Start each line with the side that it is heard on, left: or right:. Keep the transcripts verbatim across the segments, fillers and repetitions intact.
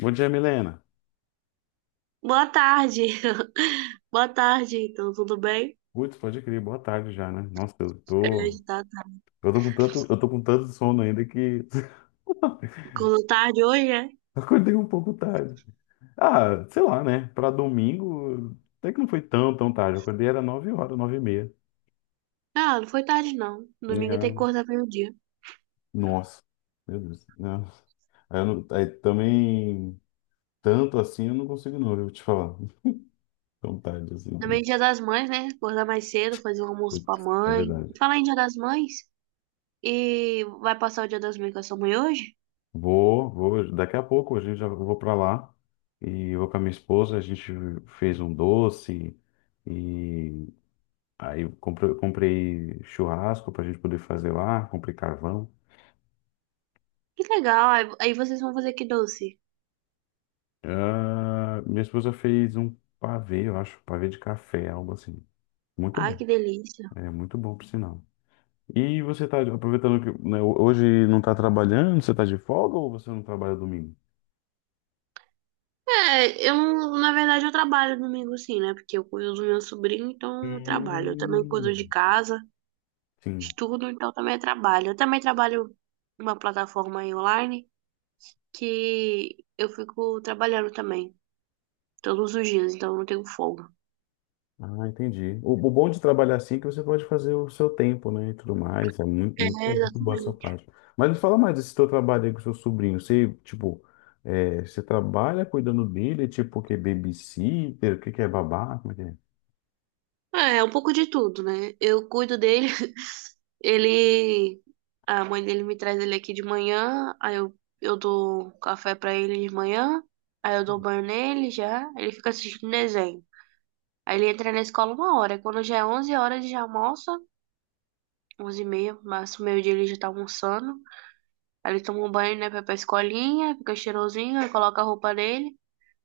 left: Bom dia, Milena.
right: Boa tarde. Boa tarde, então, tudo bem?
left: Putz, pode crer, boa tarde já, né? Nossa, eu
right: É,
left: tô,
right: tá, tá.
left: eu tô com tanto, eu tô com tanto sono ainda que
right: Acordou tarde hoje, é?
left: acordei um pouco tarde. Ah, sei lá, né? Pra domingo, até que não foi tão, tão tarde. Eu acordei era nove horas, nove e meia.
right: Ah, não foi tarde, não.
left: E,
right: Domingo tem que
left: ah,
right: acordar meio-dia.
left: Nossa, meu Deus, né? Aí, eu não- aí também, tanto assim eu não consigo não, eu vou te falar. Tão tarde assim.
right: Também dia das mães, né? Acordar mais cedo, fazer um almoço pra
left: Putz, é
right: mãe.
left: verdade.
right: Falar em dia das mães, e vai passar o dia das mães com a sua mãe hoje?
left: Vou, vou. Daqui a pouco a gente já eu vou para lá e vou com a minha esposa. A gente fez um doce e aí comprei, comprei churrasco para a gente poder fazer lá. Comprei carvão.
right: Que legal, aí aí vocês vão fazer que doce.
left: Ah, minha esposa fez um pavê, eu acho, pavê de café, algo assim. Muito
right: Ai,
left: bom.
right: que delícia.
left: É muito bom, por sinal. E você tá aproveitando que, né, hoje não tá trabalhando? Você tá de folga ou você não trabalha domingo?
right: É, eu, não- na verdade, eu trabalho domingo sim, né? Porque eu cuido do meu sobrinho, então eu trabalho. Eu também
left: Hum,
right: cuido de casa.
left: sim.
right: Estudo, então também é trabalho. Eu também trabalho numa plataforma aí online que eu fico trabalhando também, todos os dias, então eu não tenho folga.
left: Ah, entendi. O, o bom de trabalhar assim é que você pode fazer o seu tempo, né, e tudo mais. É muito,
right: É,
left: muito, muito boa essa
right: exatamente.
left: parte. Mas me fala mais desse teu trabalho aí com o seu sobrinho. Você, tipo, é, você trabalha cuidando dele, tipo, o que é babysitter, o que que é babá, como é que é?
right: É, é um pouco de tudo, né? Eu cuido dele, ele. A mãe dele me traz ele aqui de manhã, aí eu, eu dou café pra ele de manhã, aí eu dou banho nele já, ele fica assistindo desenho. Aí ele entra na escola uma hora, aí quando já é onze horas ele já almoça, onze e meia, máximo meio-dia ele já tá almoçando. Aí ele toma um banho, né, pra ir pra escolinha, fica cheirosinho, aí coloca a roupa dele.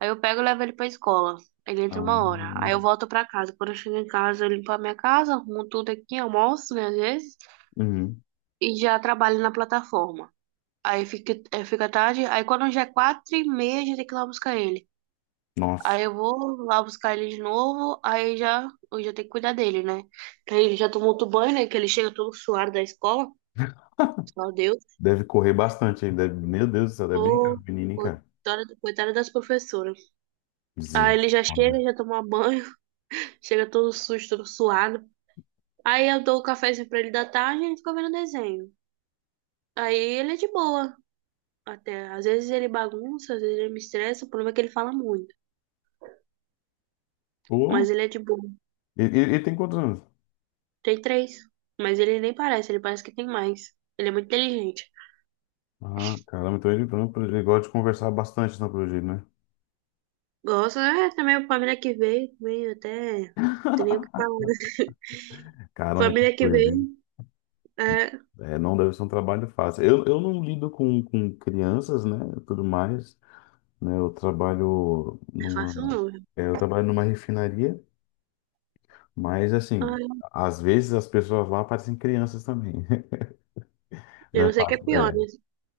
right: Aí eu pego e levo ele pra escola. Ele
left: Ah,
right: entra uma hora. Aí eu volto pra casa. Quando eu chego em casa, eu limpo a minha casa, arrumo tudo aqui, almoço, né, às vezes,
left: uhum.
right: e já trabalho na plataforma. Aí fica, é, fica tarde. Aí quando já é quatro e meia, já tem que ir lá buscar ele.
left: Nossa,
right: Aí eu vou lá buscar ele de novo, aí já, eu já tenho que cuidar dele, né? Aí ele já tomou outro banho, né, que ele chega todo suado da escola. Meu Deus,
left: deve correr bastante aí. Deve, meu Deus do céu, deve brincar,
right: pô,
left: menino, hein, cara.
right: coitada coitada das professoras. Aí ele já
left: Misericórdia.
right: chega, já toma um banho, chega todo sujo, todo suado. Aí eu dou o cafezinho pra ele da tarde e ele fica vendo desenho. Aí ele é de boa, até. Às vezes ele bagunça, às vezes ele me estressa, o problema é que ele fala muito.
left: Pô,
right: Mas ele é de boa.
left: e, e- e tem quantos anos?
right: Tem três. Mas ele nem parece, ele parece que tem mais. Ele é muito inteligente.
left: Ah, caramba, então ele, então ele gosta de conversar bastante, não, pelo jeito, né?
right: Gosto, é, também a família que veio, também até. Não, tem nem o que falar.
left: Caramba, que
right: Família que
left: coisa, hein?
right: veem, é, não
left: É, não deve ser um trabalho fácil. Eu, eu não lido com, com crianças, né, tudo mais, né, eu trabalho
right: é fácil
left: numa,
right: não.
left: é, eu trabalho numa refinaria, mas, assim,
right: Ai,
left: às vezes as pessoas lá parecem crianças também, não
right: eu
left: é
right: não sei o que é
left: fácil,
right: pior,
left: é,
right: né?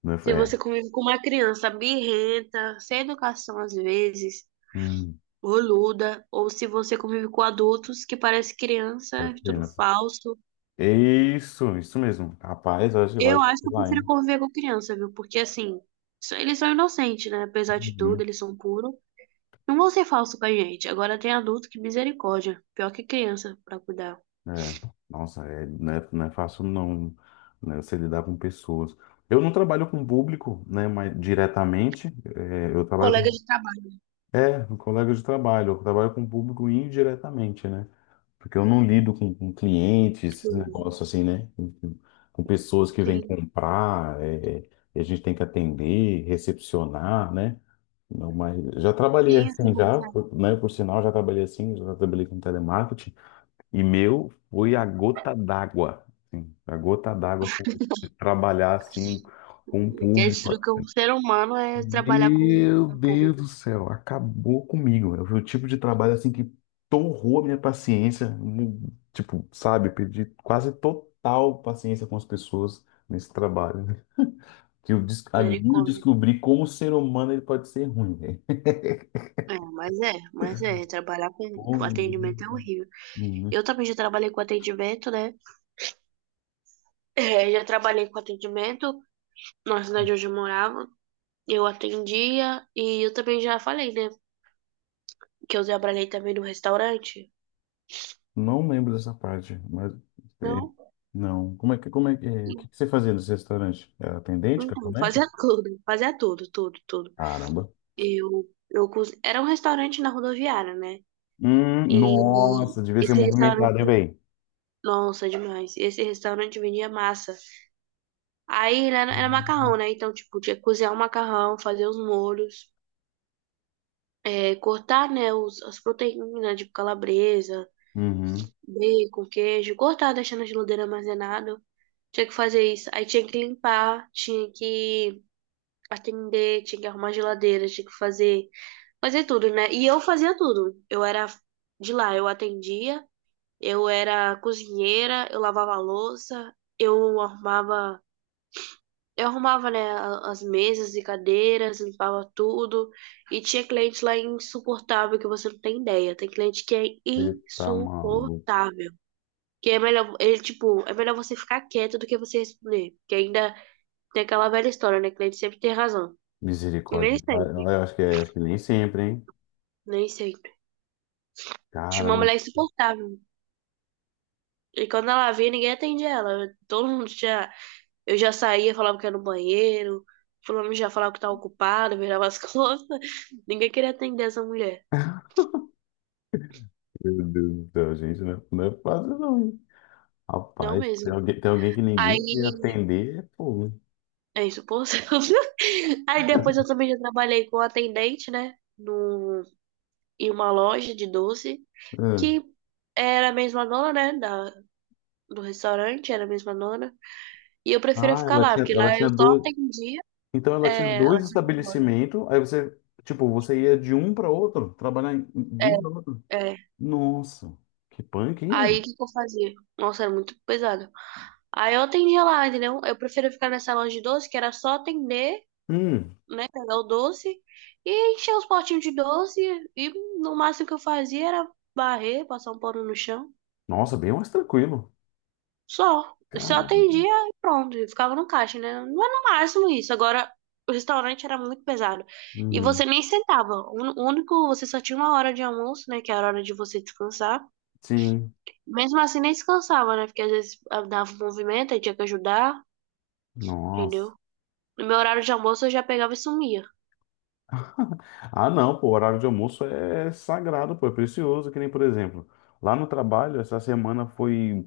left: não é,
right: Se
left: é,
right: você convive com uma criança birrenta, sem educação às vezes,
left: hum,
right: boluda, ou se você convive com adultos que parece criança,
left: parece
right: tudo
left: criança.
right: falso.
left: Isso, isso mesmo. Rapaz, eu acho que vai
right: Eu acho que eu
left: lá,
right: prefiro
left: hein.
right: conviver com criança, viu? Porque assim, só- eles são inocentes, né? Apesar de tudo,
left: Uhum.
right: eles são puros. Não vão ser falsos com a gente. Agora tem adulto que misericórdia. Pior que criança pra cuidar.
left: É, nossa, é, não é, não é fácil não, né, você lidar com pessoas. Eu não trabalho com público, né, mas diretamente, é, eu trabalho
right: Colega de trabalho.
left: É, um colega de trabalho. Eu trabalho com o público indiretamente, né? Porque eu não lido com, com clientes, esses
right: Tudo.
left: negócios assim, né? Com, com- com pessoas que vêm
right: Sim,
left: comprar, é, é, e a gente tem que atender, recepcionar, né? Não, mas já trabalhei
right: sim, assim
left: assim,
right: como
left: já,
right: certo.
left: por- né? Por sinal, já trabalhei assim, já trabalhei com telemarketing. E meu foi a gota d'água, assim, a gota d'água, assim, de trabalhar assim com o
right: Que é
left: público.
right: destruir um ser humano é trabalhar com
left: Meu
right: com o público.
left: Deus do céu, acabou comigo. Eu fui o tipo de trabalho assim que torrou a minha paciência, mu- tipo, sabe, eu perdi quase total paciência com as pessoas nesse trabalho, né? Que eu des- ali eu
right: Misericórdia.
left: descobri como o ser humano ele pode ser ruim, velho.
right: É, mas é, mas é, trabalhar com com
left: Como-
right: atendimento é horrível.
left: Uhum.
right: Eu também já trabalhei com atendimento, né? É, já trabalhei com atendimento na cidade onde eu morava. Eu atendia e eu também já falei, né? Que eu trabalhei também no restaurante.
left: Não lembro dessa parte, mas é,
right: Não,
left: não. Como é que como é que é, o que que você fazia nesse restaurante? Era atendente,
right: então,
left: garçomete?
right: fazia tudo, fazia tudo, tudo, tudo.
left: Caramba.
right: Eu, eu, cons- era um restaurante na rodoviária, né?
left: Hum,
right: E
left: nossa, devia ser
right: esse restaurante,
left: movimentado, hein, velho?
right: nossa, demais. Esse restaurante vendia massa. Aí era, era macarrão, né? Então, tipo, tinha que cozinhar o macarrão, fazer os molhos, é, cortar, né, os, as proteínas, tipo calabresa,
left: Uhum.
right: bacon, queijo, cortar, deixando na geladeira armazenado. Tinha que fazer isso. Aí tinha que limpar, tinha que atender, tinha que arrumar a geladeira, tinha que fazer, fazer tudo, né? E eu fazia tudo. Eu era de lá, eu atendia, eu era cozinheira, eu lavava a louça, eu arrumava Eu arrumava, né, a- as mesas e cadeiras, limpava tudo. E tinha cliente lá insuportável que você não tem ideia. Tem cliente que é
left: Você tá maluco.
right: insuportável. Que é melhor, ele, tipo, é melhor você ficar quieto do que você responder. Que ainda tem aquela velha história, né? Cliente sempre tem razão. E nem
left: Misericórdia. Ah,
right: sempre,
left: eu acho que é, acho que nem sempre, hein?
right: nem sempre. Tinha uma
left: Caramba,
right: mulher insuportável. E quando ela vinha ninguém atendia ela. Todo mundo já. Eu já saía, falava que era no banheiro. Fulano já falava que tava ocupado, virava as costas. Ninguém queria atender essa mulher.
left: meu Deus do céu, gente, não é, não é fácil não, hein?
right: Não
left: Rapaz,
right: mesmo.
left: tem alguém, tem alguém que ninguém ia
right: Aí,
left: atender, é fogo.
right: é isso, por Aí depois eu também já trabalhei com atendente, né? Num, em uma loja de doce,
left: Ah,
right: que era a mesma dona, né? Da, do restaurante, era a mesma dona. E eu preferia
left: Ah,
right: ficar
left: ela
right: lá,
left: tinha,
right: porque
left: ela
right: lá eu
left: tinha
right: só
left: dois.
right: atendia,
left: Então ela tinha
right: é, ela
left: dois
right: tinha uma loja.
left: estabelecimentos, aí você, tipo, você ia de um para outro, trabalhar em- de um para outro.
right: É.
left: Nossa, que punk, hein,
right: Aí o
left: velho?
right: que que eu fazia? Nossa, era muito pesado. Aí eu atendia lá, entendeu? Eu preferia ficar nessa loja de doce, que era só atender,
left: Hum,
right: né? Pegar o doce e encher os potinhos de doce. E no máximo que eu fazia era barrer, passar um pano no chão.
left: nossa, bem mais tranquilo.
right: Só. Só
left: Caramba.
right: atendia e pronto. E ficava no caixa, né? Não era no máximo isso. Agora, o restaurante era muito pesado. E
left: Uhum.
right: você nem sentava. O único, você só tinha uma hora de almoço, né? Que era a hora de você descansar.
left: Sim,
right: Mesmo assim, nem descansava, né? Porque às vezes ah, dava um movimento, aí tinha que ajudar,
left: nossa.
right: entendeu? No meu horário de almoço eu já pegava e sumia.
left: Ah, não, pô, o horário de almoço é sagrado, pô, é precioso, que nem, por exemplo, lá no trabalho, essa semana foi,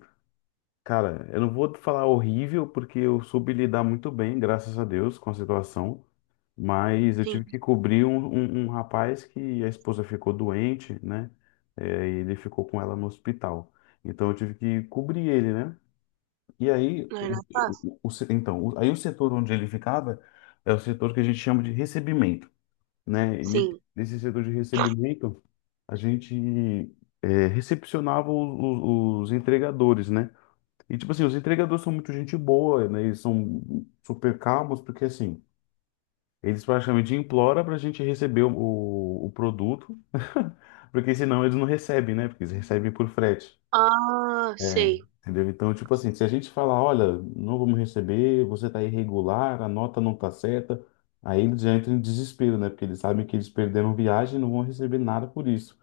left: cara, eu não vou falar horrível, porque eu soube lidar muito bem, graças a Deus, com a situação, mas eu
right: Sim,
left: tive que cobrir um, um, um rapaz que a esposa ficou doente, né, é, e ele ficou com ela no hospital, então eu tive que cobrir ele, né, e aí,
right: não
left: o,
right: era fácil?
left: o- o- se- então, o- aí o setor onde ele ficava é o setor que a gente chama de recebimento, né? E ne-
right: Sim.
left: nesse setor de recebimento, a gente é, recepcionava o- o- os entregadores, né? E, tipo assim, os entregadores são muito gente boa, né? Eles são super calmos, porque, assim, eles praticamente imploram para a gente receber o, o, o produto, porque senão eles não recebem, né? Porque eles recebem por frete.
right: Ah,
left: É,
right: sei.
left: entendeu? Então, tipo assim, se a gente falar, olha, não vamos receber, você tá irregular, a nota não tá certa, aí eles já entram em desespero, né? Porque eles sabem que eles perderam viagem e não vão receber nada por isso.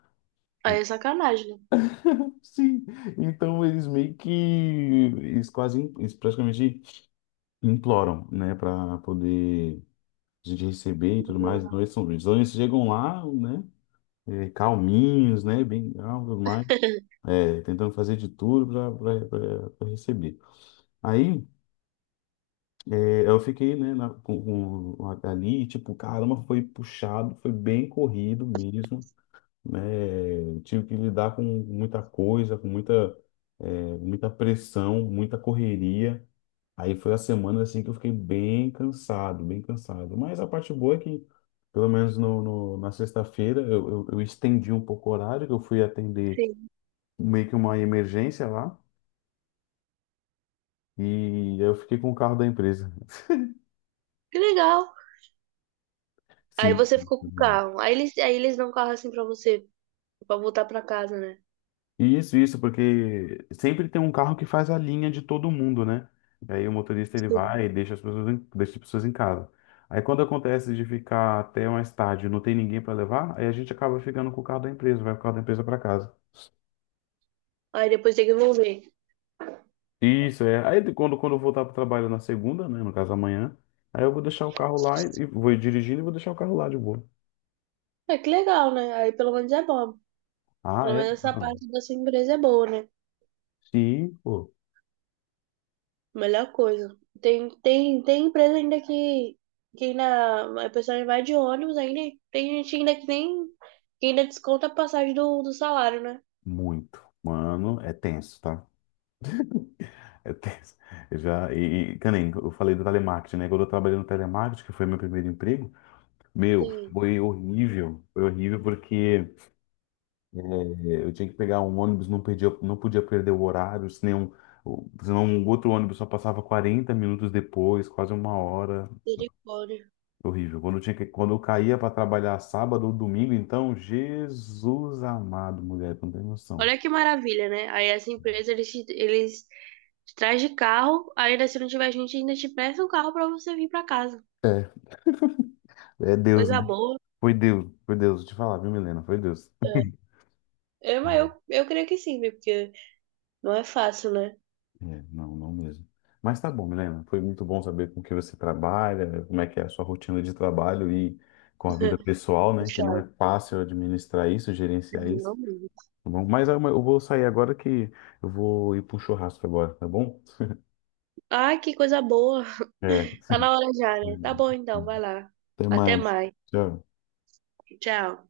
right: Aí
left: Então,
right: é sacanagem, né?
left: sim, então eles meio que, eles quase, eles praticamente imploram, né, para poder a gente receber e tudo mais. Então eles, são, então eles chegam lá, né, eh, calminhos, né, bem calmos, tudo mais, é, tentando fazer de tudo para receber. Aí É, Eu fiquei, né, na- com, com- ali, tipo, caramba, foi puxado, foi bem corrido mesmo, né? Tive que lidar com muita coisa, com muita, é, muita pressão, muita correria. Aí foi a semana, assim, que eu fiquei bem cansado, bem cansado. Mas a parte boa é que, pelo menos no, no- na sexta-feira, eu, eu, eu estendi um pouco o horário, que eu fui atender
right: Sim.
left: meio que uma emergência lá, e eu fiquei com o carro da empresa.
right: Que legal. Aí
left: Sim.
right: você ficou com o carro. Aí eles, aí eles dão o carro assim pra você, pra voltar pra casa, né?
left: Isso, isso, porque sempre tem um carro que faz a linha de todo mundo, né? E aí o motorista ele
right: Sim.
left: vai e deixa as pessoas em, deixa as pessoas em casa. Aí quando acontece de ficar até mais tarde, e não tem ninguém para levar, aí a gente acaba ficando com o carro da empresa, vai com o carro da empresa para casa.
right: Aí depois tem que devolver.
left: Isso, é. Aí de- quando, quando eu voltar para o trabalho na segunda, né, no caso amanhã, aí eu vou deixar o carro lá e e vou dirigindo e vou deixar o carro lá de boa.
right: É que legal, né? Aí pelo menos é bom.
left: Ah,
right: Pelo
left: é?
right: menos essa
left: Mano.
right: parte da sua empresa é boa, né?
left: Sim, pô,
right: Melhor coisa. Tem, tem, tem empresa ainda que, que ainda a pessoa vai de ônibus, ainda tem gente ainda que nem que ainda desconta a passagem do, do salário, né?
left: muito. Mano, é tenso, tá? Eu tenho- eu já, e, e, que nem eu falei do telemarketing, né? Quando eu trabalhei no telemarketing, que foi meu primeiro emprego, meu,
right: Sim,
left: foi horrível. Foi horrível porque eh, eu tinha que pegar um ônibus, não perdia, não podia perder o horário, senão, o- senão um outro ônibus só passava quarenta minutos depois, quase uma hora.
right: misericórdia.
left: Horrível. Quando eu tinha que, quando eu caía para trabalhar sábado ou domingo, então, Jesus amado, mulher, tu não tem noção.
right: Olha que maravilha, né? Aí essa empresa, eles, te- eles te traz de carro, ainda se não tiver gente, ainda te presta um carro pra você vir pra casa.
left: É, é Deus,
right: Coisa
left: né?
right: boa.
left: Foi Deus, foi Deus, vou te falar, viu, Milena? Foi Deus.
right: É, É, mas eu, eu creio que sim, viu? Porque não é fácil, né?
left: É, não, não mesmo. Mas tá bom, Milena. Foi muito bom saber com o que você trabalha, como é que é a sua rotina de trabalho e com a vida pessoal, né? Que não
right: Puxado.
left: é fácil administrar isso, gerenciar isso.
right: Não mesmo.
left: Tá bom? Mas ah, mas eu vou sair agora que eu vou ir para um churrasco agora, tá bom?
right: Ai, que coisa boa.
left: É.
right: Tá na hora já, né? Tá bom então, vai lá.
left: Até
right: Até
left: mais.
right: mais.
left: Tchau.
right: Tchau.